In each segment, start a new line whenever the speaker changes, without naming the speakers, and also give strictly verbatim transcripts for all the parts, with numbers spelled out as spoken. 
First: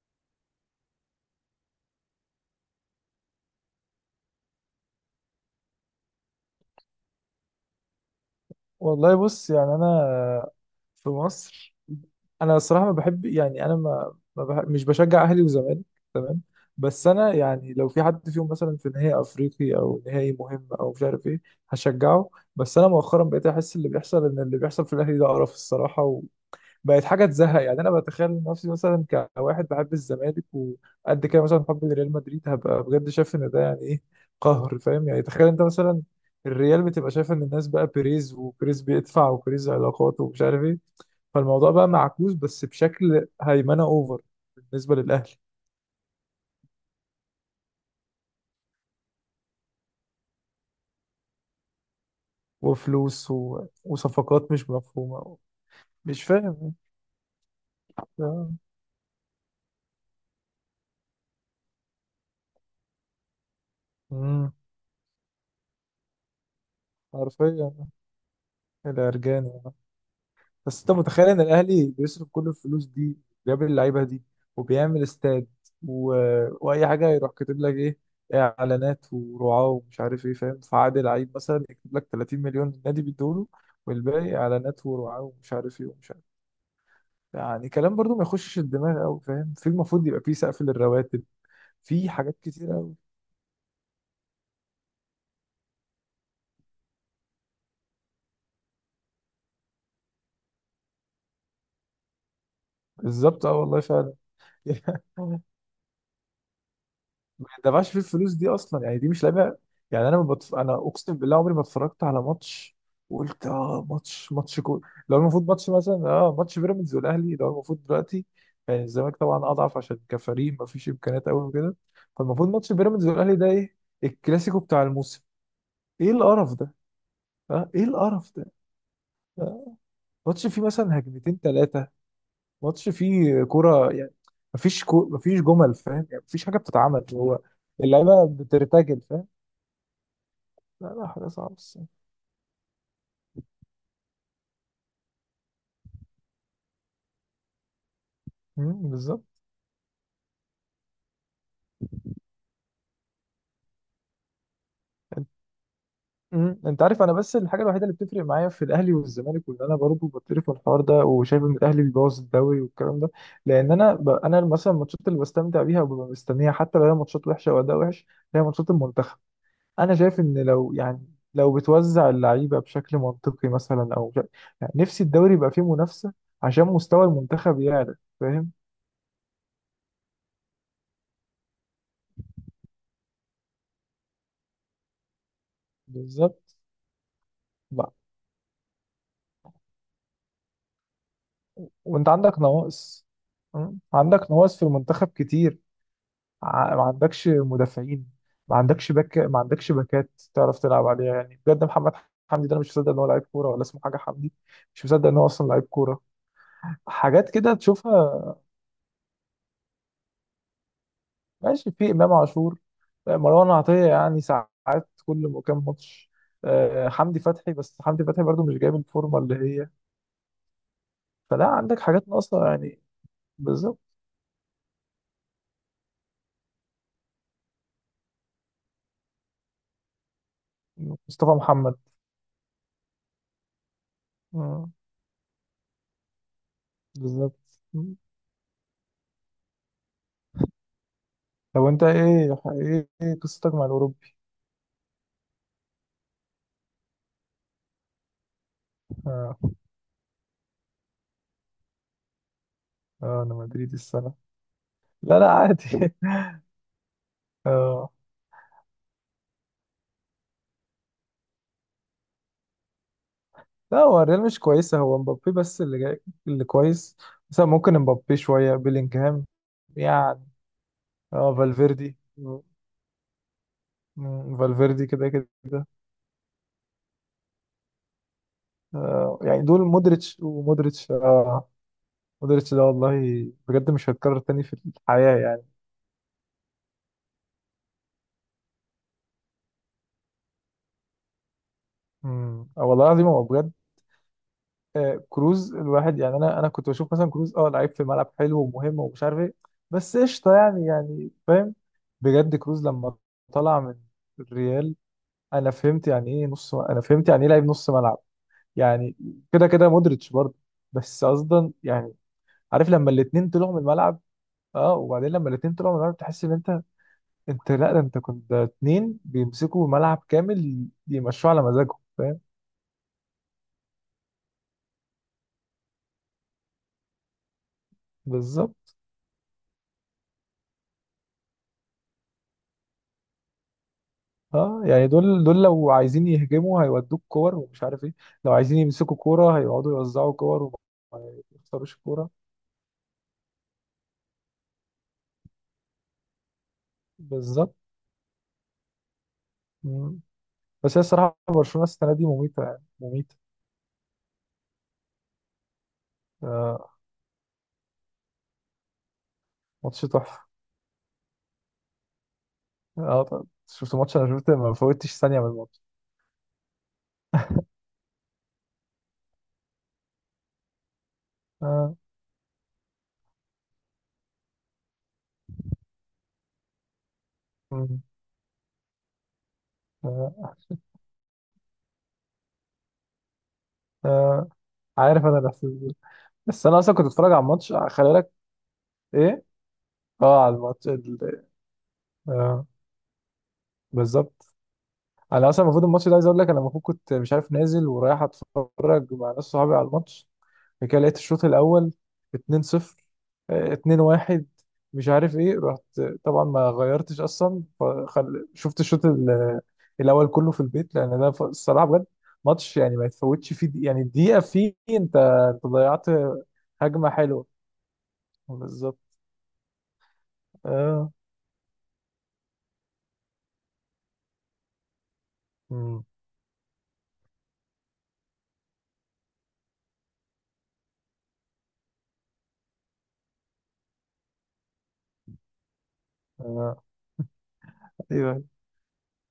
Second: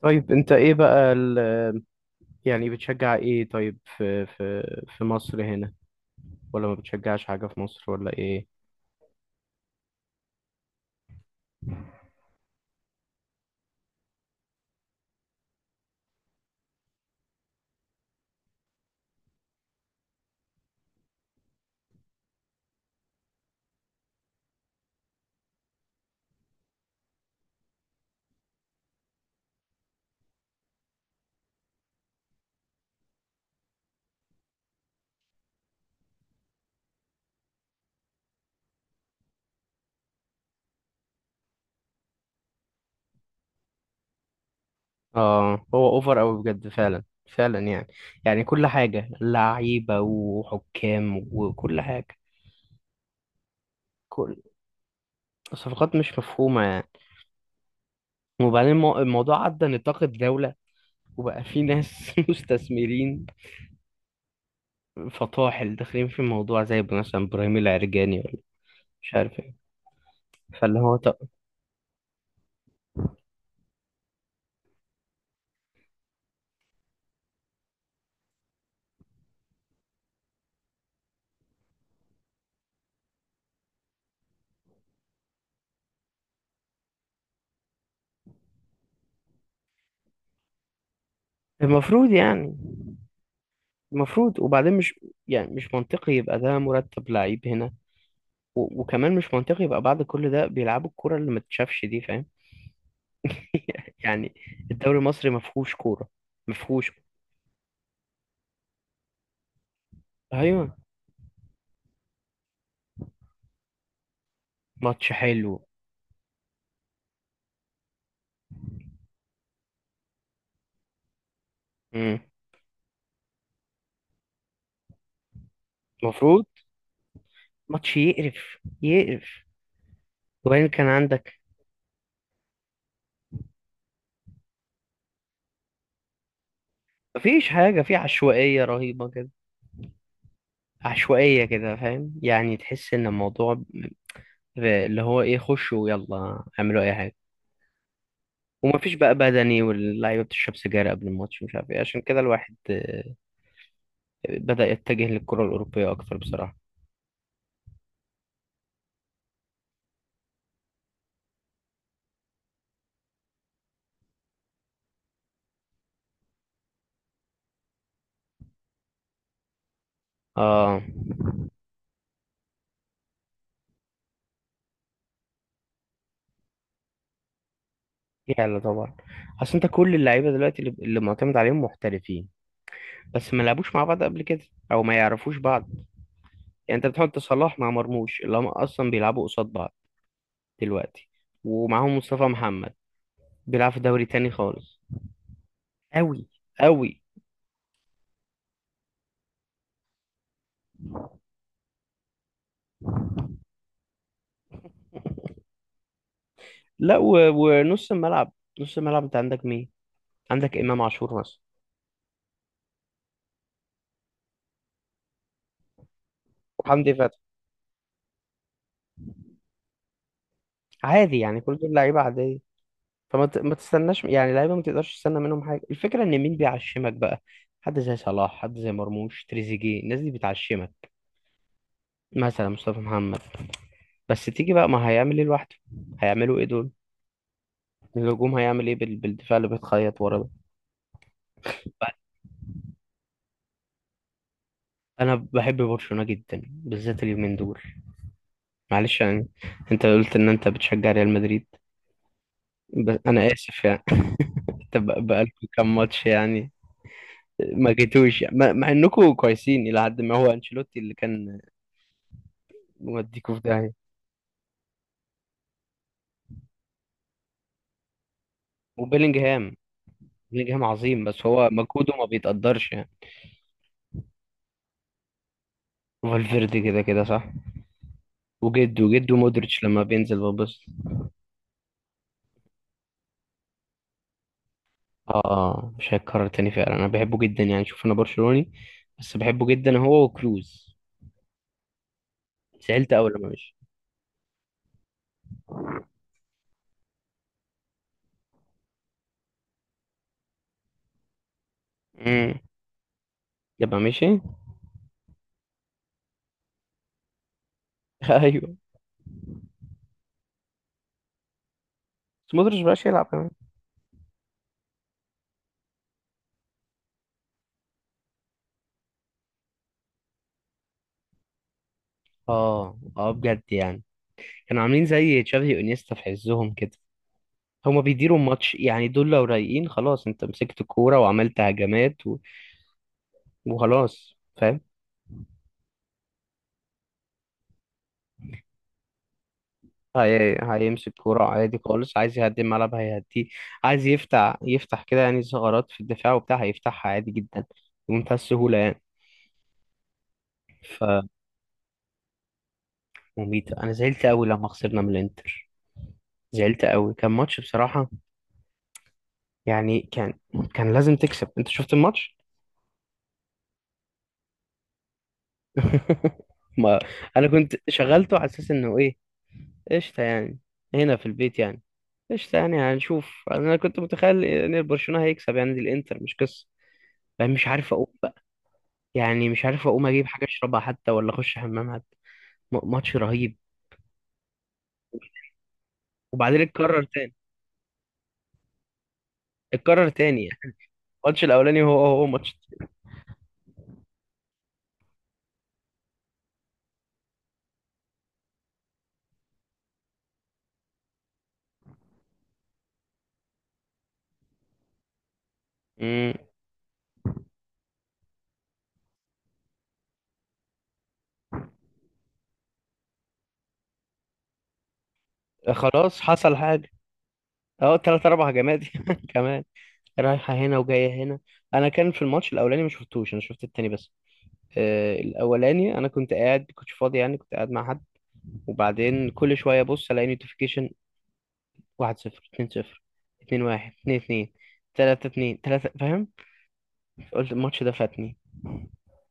طيب انت ايه بقى ال-، يعني بتشجع ايه؟ طيب في في في مصر هنا، ولا ما بتشجعش حاجة في مصر ولا ايه؟
والله بص يعني انا في مصر انا الصراحه ما بحب يعني انا ما, ما بح... مش بشجع اهلي وزمالك. تمام. بس انا يعني لو في حد فيهم مثلا في نهائي افريقي او نهائي مهم او مش عارف ايه هشجعه. بس انا مؤخرا بقيت احس اللي بيحصل ان اللي بيحصل في الاهلي ده قرف الصراحه. بقت حاجه تزهق، يعني انا بتخيل نفسي مثلا كواحد بحب الزمالك وقد كده، مثلا حب لريال مدريد، هبقى بجد شايف ان ده يعني ايه؟ قهر، فاهم؟ يعني تخيل انت مثلا الريال بتبقى شايف ان الناس بقى بيريز، وبيريز بيدفع، وبيريز علاقات ومش عارف ايه. فالموضوع بقى معكوس بس بشكل هيمنه اوفر بالنسبه للاهلي.
اه، هو اوفر اوي بجد فعلا. فعلا يعني، يعني كل حاجة لعيبة وحكام وكل حاجة.
وفلوس و...
كل
وصفقات مش مفهومه.
صفقات مش
مش
مفهومة
فاهم.
يعني.
آه.
وبعدين المو- الموضوع عدى نطاق الدولة، وبقى في ناس مستثمرين
مم.
فطاحل داخلين في الموضوع زي مثلا ابراهيم
حرفيا
العرجاني، ولا مش عارف
الارجان.
ايه. فاللي
بس انت
هو طب
متخيل ان الاهلي بيصرف كل الفلوس دي، بيقابل اللعيبه دي، وبيعمل استاد و... واي حاجه، يروح كاتب لك ايه؟ اعلانات ورعاه ومش عارف ايه، فاهم؟ فعادي لعيب مثلا يكتب لك ثلاثين مليون النادي بيدوله والباقي اعلانات ورعاه ومش عارف ايه ومش عارف. يعني كلام برضو ما يخشش الدماغ قوي، فاهم؟ في المفروض يبقى في سقف للرواتب، في
المفروض
حاجات
يعني.
كتير قوي.
المفروض، وبعدين مش، يعني مش منطقي يبقى ده مرتب لعيب هنا. و... وكمان مش منطقي يبقى بعد كل ده بيلعبوا الكرة اللي ما تتشافش دي، فاهم؟
بالظبط، اه والله فعلا.
يعني الدوري المصري ما فيهوش كورة، ما فيهوش.
ما يدفعش فيه الفلوس دي اصلا، يعني دي مش لعيبه. يعني انا ما بتف... انا
ايوه،
اقسم بالله عمري ما اتفرجت على ماتش وقلت اه ماتش، ماتش كو
ماتش
لو المفروض
حلو.
ماتش مثلا، اه، ماتش بيراميدز والاهلي، لو المفروض دلوقتي، يعني الزمالك طبعا اضعف عشان كفريق ما فيش امكانيات قوي وكده،
امم،
فالمفروض ماتش بيراميدز والاهلي ده ايه؟ الكلاسيكو بتاع الموسم. ايه
المفروض
القرف ده؟ اه، ايه
ماتش
القرف ده؟
يقرف يقرف.
آه. ماتش فيه
وبعدين كان
مثلا هجمتين
عندك
ثلاثه، ماتش فيه كوره يعني. مفيش كو... مفيش جمل، فاهم؟ يعني مفيش حاجه بتتعمل. هو
مفيش حاجة، في
اللعيبه
عشوائية
بترتجل،
رهيبة
فاهم؟
كده.
لا لا، حاجة
عشوائية
صعبة
كده،
الصراحة.
فاهم؟ يعني تحس ان الموضوع ب-، اللي هو ايه، خشوا يلا اعملوا اي حاجة.
أمم،
ومفيش بقى
بالظبط.
بدني، واللعيبه بتشرب سجاير قبل الماتش، مش عارف ايه. عشان كده الواحد آه، بدأ يتجه للكره الاوروبيه اكتر بصراحه.
أمم، انت عارف انا بس الحاجة الوحيدة اللي بتفرق معايا في الاهلي والزمالك، وان انا برضه بتقرف من الحوار ده وشايف ان الاهلي بيبوظ الدوري والكلام ده، لان انا ب... انا مثلا الماتشات اللي بستمتع بيها وببقى مستنيها، حتى لو هي ماتشات وحشة واداء وحش، هي ماتشات المنتخب. انا شايف ان لو
اه،
يعني، لو بتوزع اللعيبة بشكل منطقي مثلا او ش... يعني نفسي الدوري يبقى فيه منافسة عشان مستوى المنتخب يعلى، فاهم؟
يلا طبعا. اصل انت كل اللعيبه دلوقتي اللي اللي معتمد عليهم محترفين، بس ما لعبوش مع بعض قبل كده، او ما يعرفوش بعض.
بالظبط.
يعني انت بتحط صلاح مع
بقى.
مرموش، اللي هم اصلا بيلعبوا قصاد بعض دلوقتي. ومعاهم
وانت
مصطفى
عندك
محمد
نواقص.
بيلعب
أمم،
في دوري
عندك
تاني
نواقص في
خالص.
المنتخب كتير.
قوي.
ع- ما
قوي.
عندكش مدافعين، ما عندكش باك، ما عندكش باكات تعرف تلعب عليها، يعني بجد محمد حمدي ده انا مش مصدق ان هو لعيب كوره، ولا اسمه حاجه حمدي. مش مصدق ان هو اصلا لعيب كوره.
لا، و...
حاجات كده
ونص الملعب.
تشوفها.
نص الملعب انت عندك مين؟ عندك امام عاشور مثلا،
ماشي، في امام عاشور، آه، مروان عطيه يعني ساعات، كل م- كام ماتش، آه،
وحمدي فتحي
حمدي فتحي، بس حمدي فتحي برضو مش جايب الفورمه اللي هي.
عادي يعني.
فلا
كل دول
عندك
لعيبه
حاجات
عاديه.
ناقصه يعني.
فما ت- ما
بالظبط.
تستناش يعني لعيبه، ما تقدرش تستنى منهم حاجه. الفكره ان مين بيعشمك بقى؟ حد زي صلاح، حد زي مرموش، تريزيجيه، الناس دي بتعشمك.
مصطفى محمد.
مثلا مصطفى محمد، بس تيجي
آه،
بقى ما هيعمل ايه لوحده؟ هيعملوا ايه دول؟
بالظبط.
الهجوم هيعمل ايه بال-، بالدفاع اللي بيتخيط ورا ده؟
طب وانت ايه ايه إيه قصتك مع الاوروبي؟
انا بحب برشلونه جدا بالذات اليومين دول، معلش يعني.
اه.
انت قلت ان انت بتشجع ريال مدريد، بس
اه
انا
انا
اسف
مدريد
يعني.
السنه.
انت بقى-،
لا لا
بقالكوا
عادي.
كام ماتش يعني ما
اه.
جيتوش يعني. مع مع انكم كويسين الى حد ما. هو انشيلوتي اللي كان موديكوا في
لا
داهيه.
هو الريال مش كويسة، هو مبابي بس اللي جاي اللي كويس. مثلا ممكن مبابي، شوية بيلينجهام
وبيلينجهام،
يعني،
بيلينجهام عظيم بس
اه،
هو مجهوده
فالفيردي.
ما بيتقدرش يعني.
مم، فالفيردي كده كده.
فالفيردي كده كده صح، وجد وجد.
آه يعني دول،
ومودريتش لما
مودريتش
بينزل ببص.
ومودريتش اه. مودريتش ده والله بجد مش هيتكرر تاني في الحياة يعني.
اه، مش هيتكرر تاني فعلا. انا بحبه جدا يعني. شوف، انا برشلوني بس بحبه جدا، هو وكروز.
مم، آه، والله
زعلت
العظيم
اول
هو
لما
بجد.
مشي.
آه، كروز، الواحد يعني انا انا كنت بشوف مثلا كروز اه لعيب في الملعب حلو ومهم ومش عارف ايه، بس قشطه يعني، يعني فاهم. بجد
امم،
كروز لما طلع من
يبقى مشي.
الريال انا فهمت يعني ايه نص، انا فهمت يعني ايه لعيب نص ملعب.
ايوه.
يعني كده كده مودريتش برضه، بس قصدا يعني.
بس مودريتش
عارف
مبقاش
لما
يلعب
الاثنين
كمان.
طلعوا من الملعب، اه وبعدين لما الاثنين طلعوا من الملعب تحس ان انت، انت لا ده انت كنت ده اتنين بيمسكوا ملعب كامل يمشوه على مزاجهم، فاهم.
اه اه، بجد يعني. كانوا عاملين زي تشافي وانيستا في عزهم كده. هما بيديروا الماتش
بالظبط.
يعني. دول لو رايقين، خلاص انت مسكت الكورة وعملت هجمات و... وخلاص، فاهم؟
اه يعني دول، دول لو عايزين يهجموا هيودوك كور ومش عارف ايه، لو عايزين يمسكوا كورة هيقعدوا يوزعوا
هي...
كور
هيمسك
وما
كورة عادي
يختاروش
خالص.
كورة.
عايز يهدي الملعب هيهديه. عايز يفتح، يفتح كده يعني ثغرات في الدفاع وبتاع، هيفتحها عادي جدا،
بالظبط.
بمنتهى السهولة يعني.
مم. بس هي الصراحة برشلونة السنة دي مميتة، يعني مميتة.
فمميتة. أنا زعلت أوي لما خسرنا من الإنتر. زعلت
آه.
أوي، كان ماتش بصراحة. يعني
ماتش
كان
تحفة.
كان لازم تكسب. أنت شفت الماتش؟
اه طب شفت ماتش، انا شفت ما فوتش ثانية من الماتش.
ما أنا كنت شغلته على أساس إنه إيه، قشطة يعني، هنا في البيت يعني.
آه.
قشطة يعني هنشوف. أنا كنت متخيل إن برشلونة هيكسب، يعني دي الإنتر مش قصة. يعني مش عارف
مم.
أقوم بقى. يعني مش عارف أقوم أجيب حاجة
آه.
أشربها حتى، ولا أخش حمام حتى. م- ماتش رهيب.
آه. عارف انا الاحساس ده.
وبعدين
بس انا اصلا
اتكرر
كنت اتفرج
تاني.
على الماتش خلي بالك. ايه،
اتكرر تاني
اه، على
يعني
الماتش ال-
الماتش الأولاني هو هو ماتش.
آه. بالظبط. انا اصلا المفروض الماتش ده، عايز اقول لك انا المفروض كنت مش عارف نازل ورايح اتفرج مع ناس صحابي على الماتش، بعد كده لقيت الشوط الاول اثنين صفر، آه، اثنين واحد، مش عارف ايه، رحت
مم.
طبعا ما غيرتش اصلا فخل... شفت الشوط ال- الاول كله في البيت، لان ده ف- الصراحه بجد ماتش يعني ما يتفوتش فيه دي... يعني الدقيقه فيه انت، انت ضيعت
خلاص حصل حاجة.
هجمه حلوه.
أهو تلات أربع هجمات
بالظبط.
كمان، رايحة هنا
اه.
وجاية هنا. أنا كان في الماتش الأولاني ما شفتوش، أنا شفت التاني بس. آه، الاولاني
امم.
انا كنت قاعد، كنتش فاضي يعني، كنت قاعد مع حد. وبعدين كل شويه ابص الاقي نوتيفيكيشن: واحد صفر، اثنين صفر، اثنين واحد، اثنين اثنين، ثلاثة اثنين، ثلاثة، فاهم؟
آه.
قلت الماتش ده فاتني.
أيوة.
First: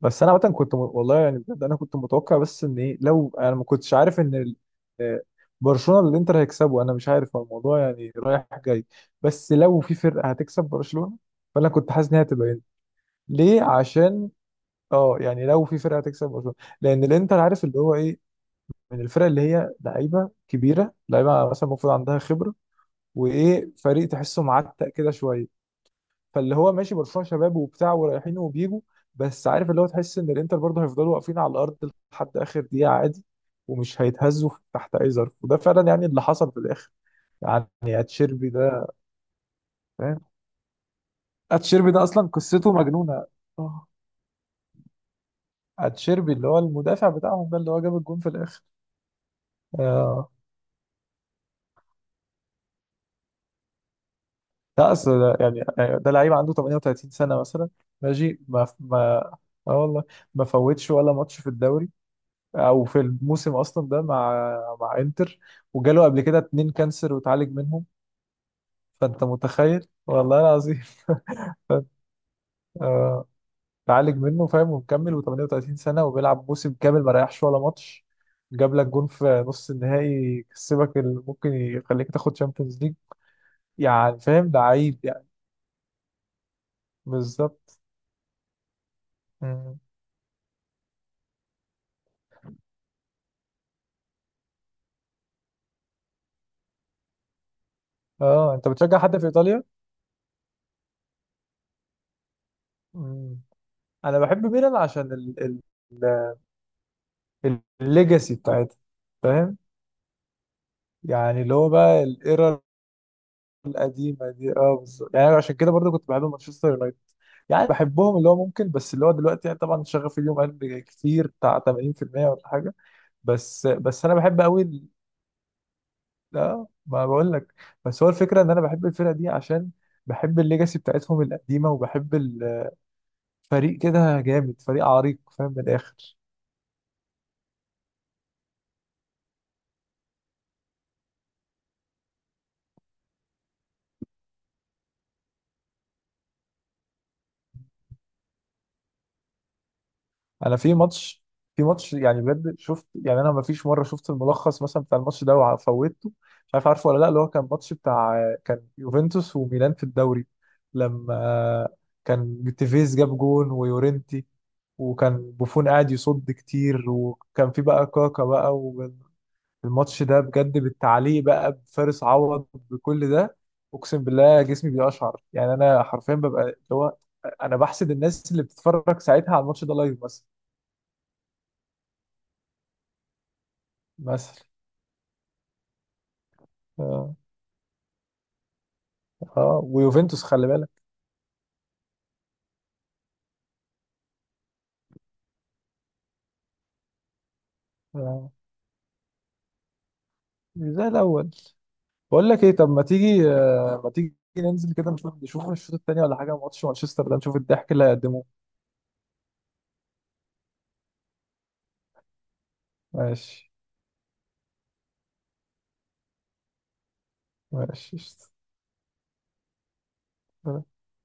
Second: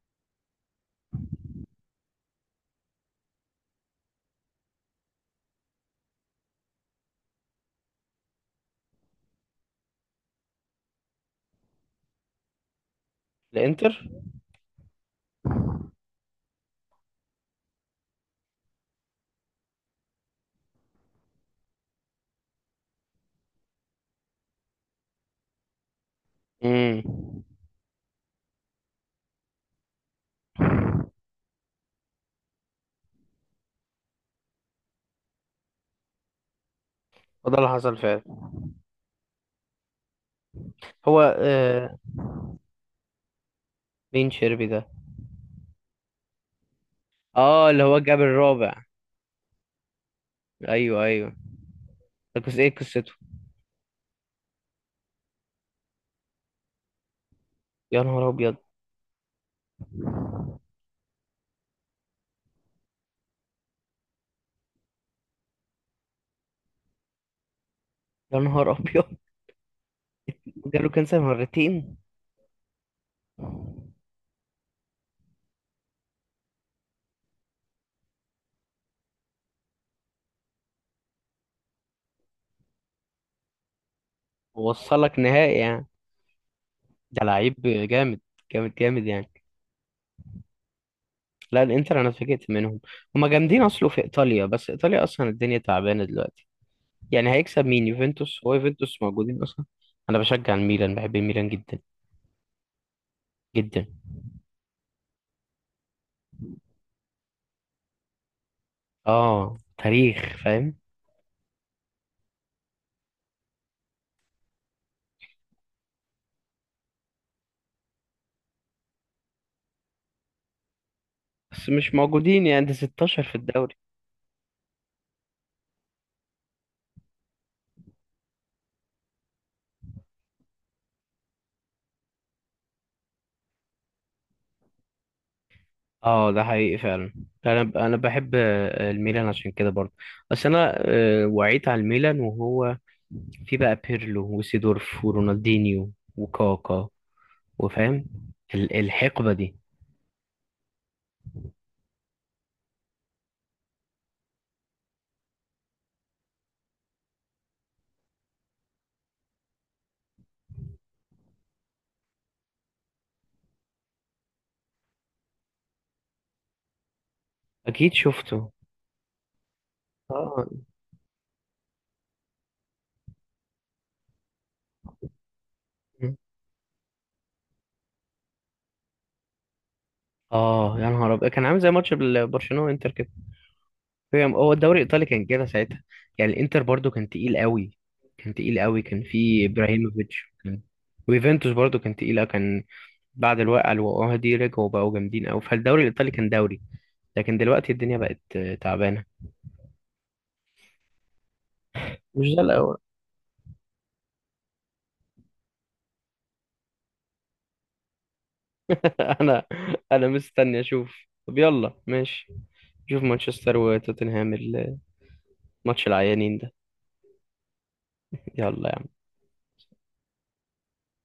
بس انا عامه كنت م... والله يعني بجد انا كنت متوقع، بس ان ايه لو انا ما كنتش عارف ان ال... آه، برشلونه اللي انتر هيكسبه انا مش عارف، هو الموضوع يعني رايح جاي، بس لو في فرقه هتكسب برشلونه فانا كنت حاسس ان هي هتبقى انتر. ليه؟
الانتر.
عشان، اه يعني لو في فرقه هتكسب برشلونه، لان الانتر عارف اللي هو ايه، من الفرق اللي هي لعيبه كبيره، لعيبه مثلا المفروض عندها خبره، وايه، فريق تحسه معتق كده شويه، فاللي هو ماشي
امم.
برشلونه شباب وبتاع ورايحين وبيجوا، بس عارف اللي هو تحس ان الانتر برضه هيفضلوا واقفين على الارض لحد اخر دقيقه عادي ومش هيتهزوا تحت اي ظرف. وده فعلا يعني اللي حصل في الاخر
وده
يعني.
اللي حصل فعلا.
اتشيربي ده، فاهم؟
هو
اتشيربي
آه...
ده اصلا قصته مجنونه. آه.
مين شيربي ده؟
اتشيربي اللي هو المدافع بتاعهم ده،
اه،
اللي هو
اللي
جاب
هو جاب
الجون في الاخر.
الرابع.
آه.
ايوه ايوه. ده قص ايه قصته؟
ده اصل ده يعني، آه، ده لعيب عنده تمانية وثلاثين سنه مثلا.
يا نهار
ماشي
ابيض.
ما ما اه والله ما فوتش ولا ماتش في الدوري او في الموسم اصلا ده، مع مع انتر، وجاله قبل كده اتنين كانسر وتعالج منهم.
يا نهار ابيض.
فانت متخيل والله العظيم.
جاله كانسر مرتين.
آه، اتعالج منه فاهم، ومكمل، و38 سنه وبيلعب موسم كامل ما ريحش ولا ماتش، جاب لك جون في نص النهائي يكسبك اللي ممكن يخليك تاخد شامبيونز ليج، يعني فاهم لعيب
ووصلك
يعني.
نهائي يعني. ده لعيب
بالظبط.
جامد، جامد جامد يعني.
مم.
لا، الانتر انا اتفاجئت منهم. هما جامدين. اصله في ايطاليا، بس ايطاليا اصلا الدنيا تعبانه دلوقتي، يعني هيكسب مين؟ يوفنتوس؟ هو
اه انت بتشجع
يوفنتوس
حد في
موجودين
ايطاليا؟
اصلا. انا بشجع الميلان، بحب الميلان جدا،
مم.
جدا.
انا بحب ميلان عشان ال- ال- الليجاسي بتاعتها، فاهم
اه، تاريخ فاهم.
يعني، اللي هو بقى الايرا القديمه دي، اه بالظبط. يعني أنا عشان كده برضه كنت بحب مانشستر يونايتد، يعني بحبهم، اللي هو ممكن، بس اللي هو دلوقتي يعني طبعا شغفي اليوم قل كتير بتاع
بس مش
ثمانين في المية،
موجودين
ولا
يعني، ده
حاجه.
ستاشر في
بس
الدوري.
بس انا بحب قوي ال- لا ما بقول لك، بس هو الفكره ان انا بحب الفرقه دي عشان بحب الليجاسي بتاعتهم القديمه، وبحب الفريق كده جامد، فريق عريق، فاهم، من الاخر.
اه، ده حقيقي فعلا. انا ب- انا بحب آه، الميلان عشان كده برضه. بس انا آه، وعيت على الميلان وهو في بقى بيرلو وسيدورف ورونالدينيو وكاكا، وفاهم، ال- الحقبة دي.
انا في ماتش، في ماتش يعني بجد شفت، يعني انا ما فيش مره شفت الملخص مثلا بتاع الماتش ده وفوتته، مش عارف عارفه ولا لا، اللي هو كان ماتش بتاع، كان يوفنتوس وميلان في الدوري، لما كان تيفيز جاب جون ويورنتي، وكان بوفون قاعد يصد كتير، وكان في بقى
أكيد
كاكا
شفته.
بقى، والماتش ده
اه
بجد بالتعليق بقى بفارس عوض بكل ده، اقسم بالله جسمي بيقشعر، يعني انا حرفيا ببقى اللي هو، انا بحسد الناس اللي بتتفرج ساعتها على الماتش ده لايف مثلا.
اه، يا نهار ابيض. كان عامل زي ماتش بال- برشلونه وانتر كده. هي-
مثلا.
هو الدوري الايطالي كان كده ساعتها. يعني الانتر برضو كان
اه.
تقيل قوي، كان تقيل قوي. كان في
اه ويوفنتوس
ابراهيموفيتش.
خلي
كان
بالك.
ويوفنتوس برضو كان تقيله. كان بعد الوقعه اللي وقعوها دي رجعوا بقوا جامدين قوي. فالدوري الايطالي كان دوري. لكن دلوقتي الدنيا بقت
اه.
آه، تعبانه.
مش زي الاول. بقول
مش ده
لك ايه، طب
الاول.
ما تيجي، آه ما تيجي ننزل كده نشوف، نشوف الشوط الثاني ولا حاجه، ماتش مانشستر ده، نشوف الضحك اللي هيقدموه.
انا، انا مستني اشوف. طب يلا ماشي، شوف
ماشي.
مانشستر وتوتنهام الماتش العيانين ده.
ماشي قشطة.
يلا.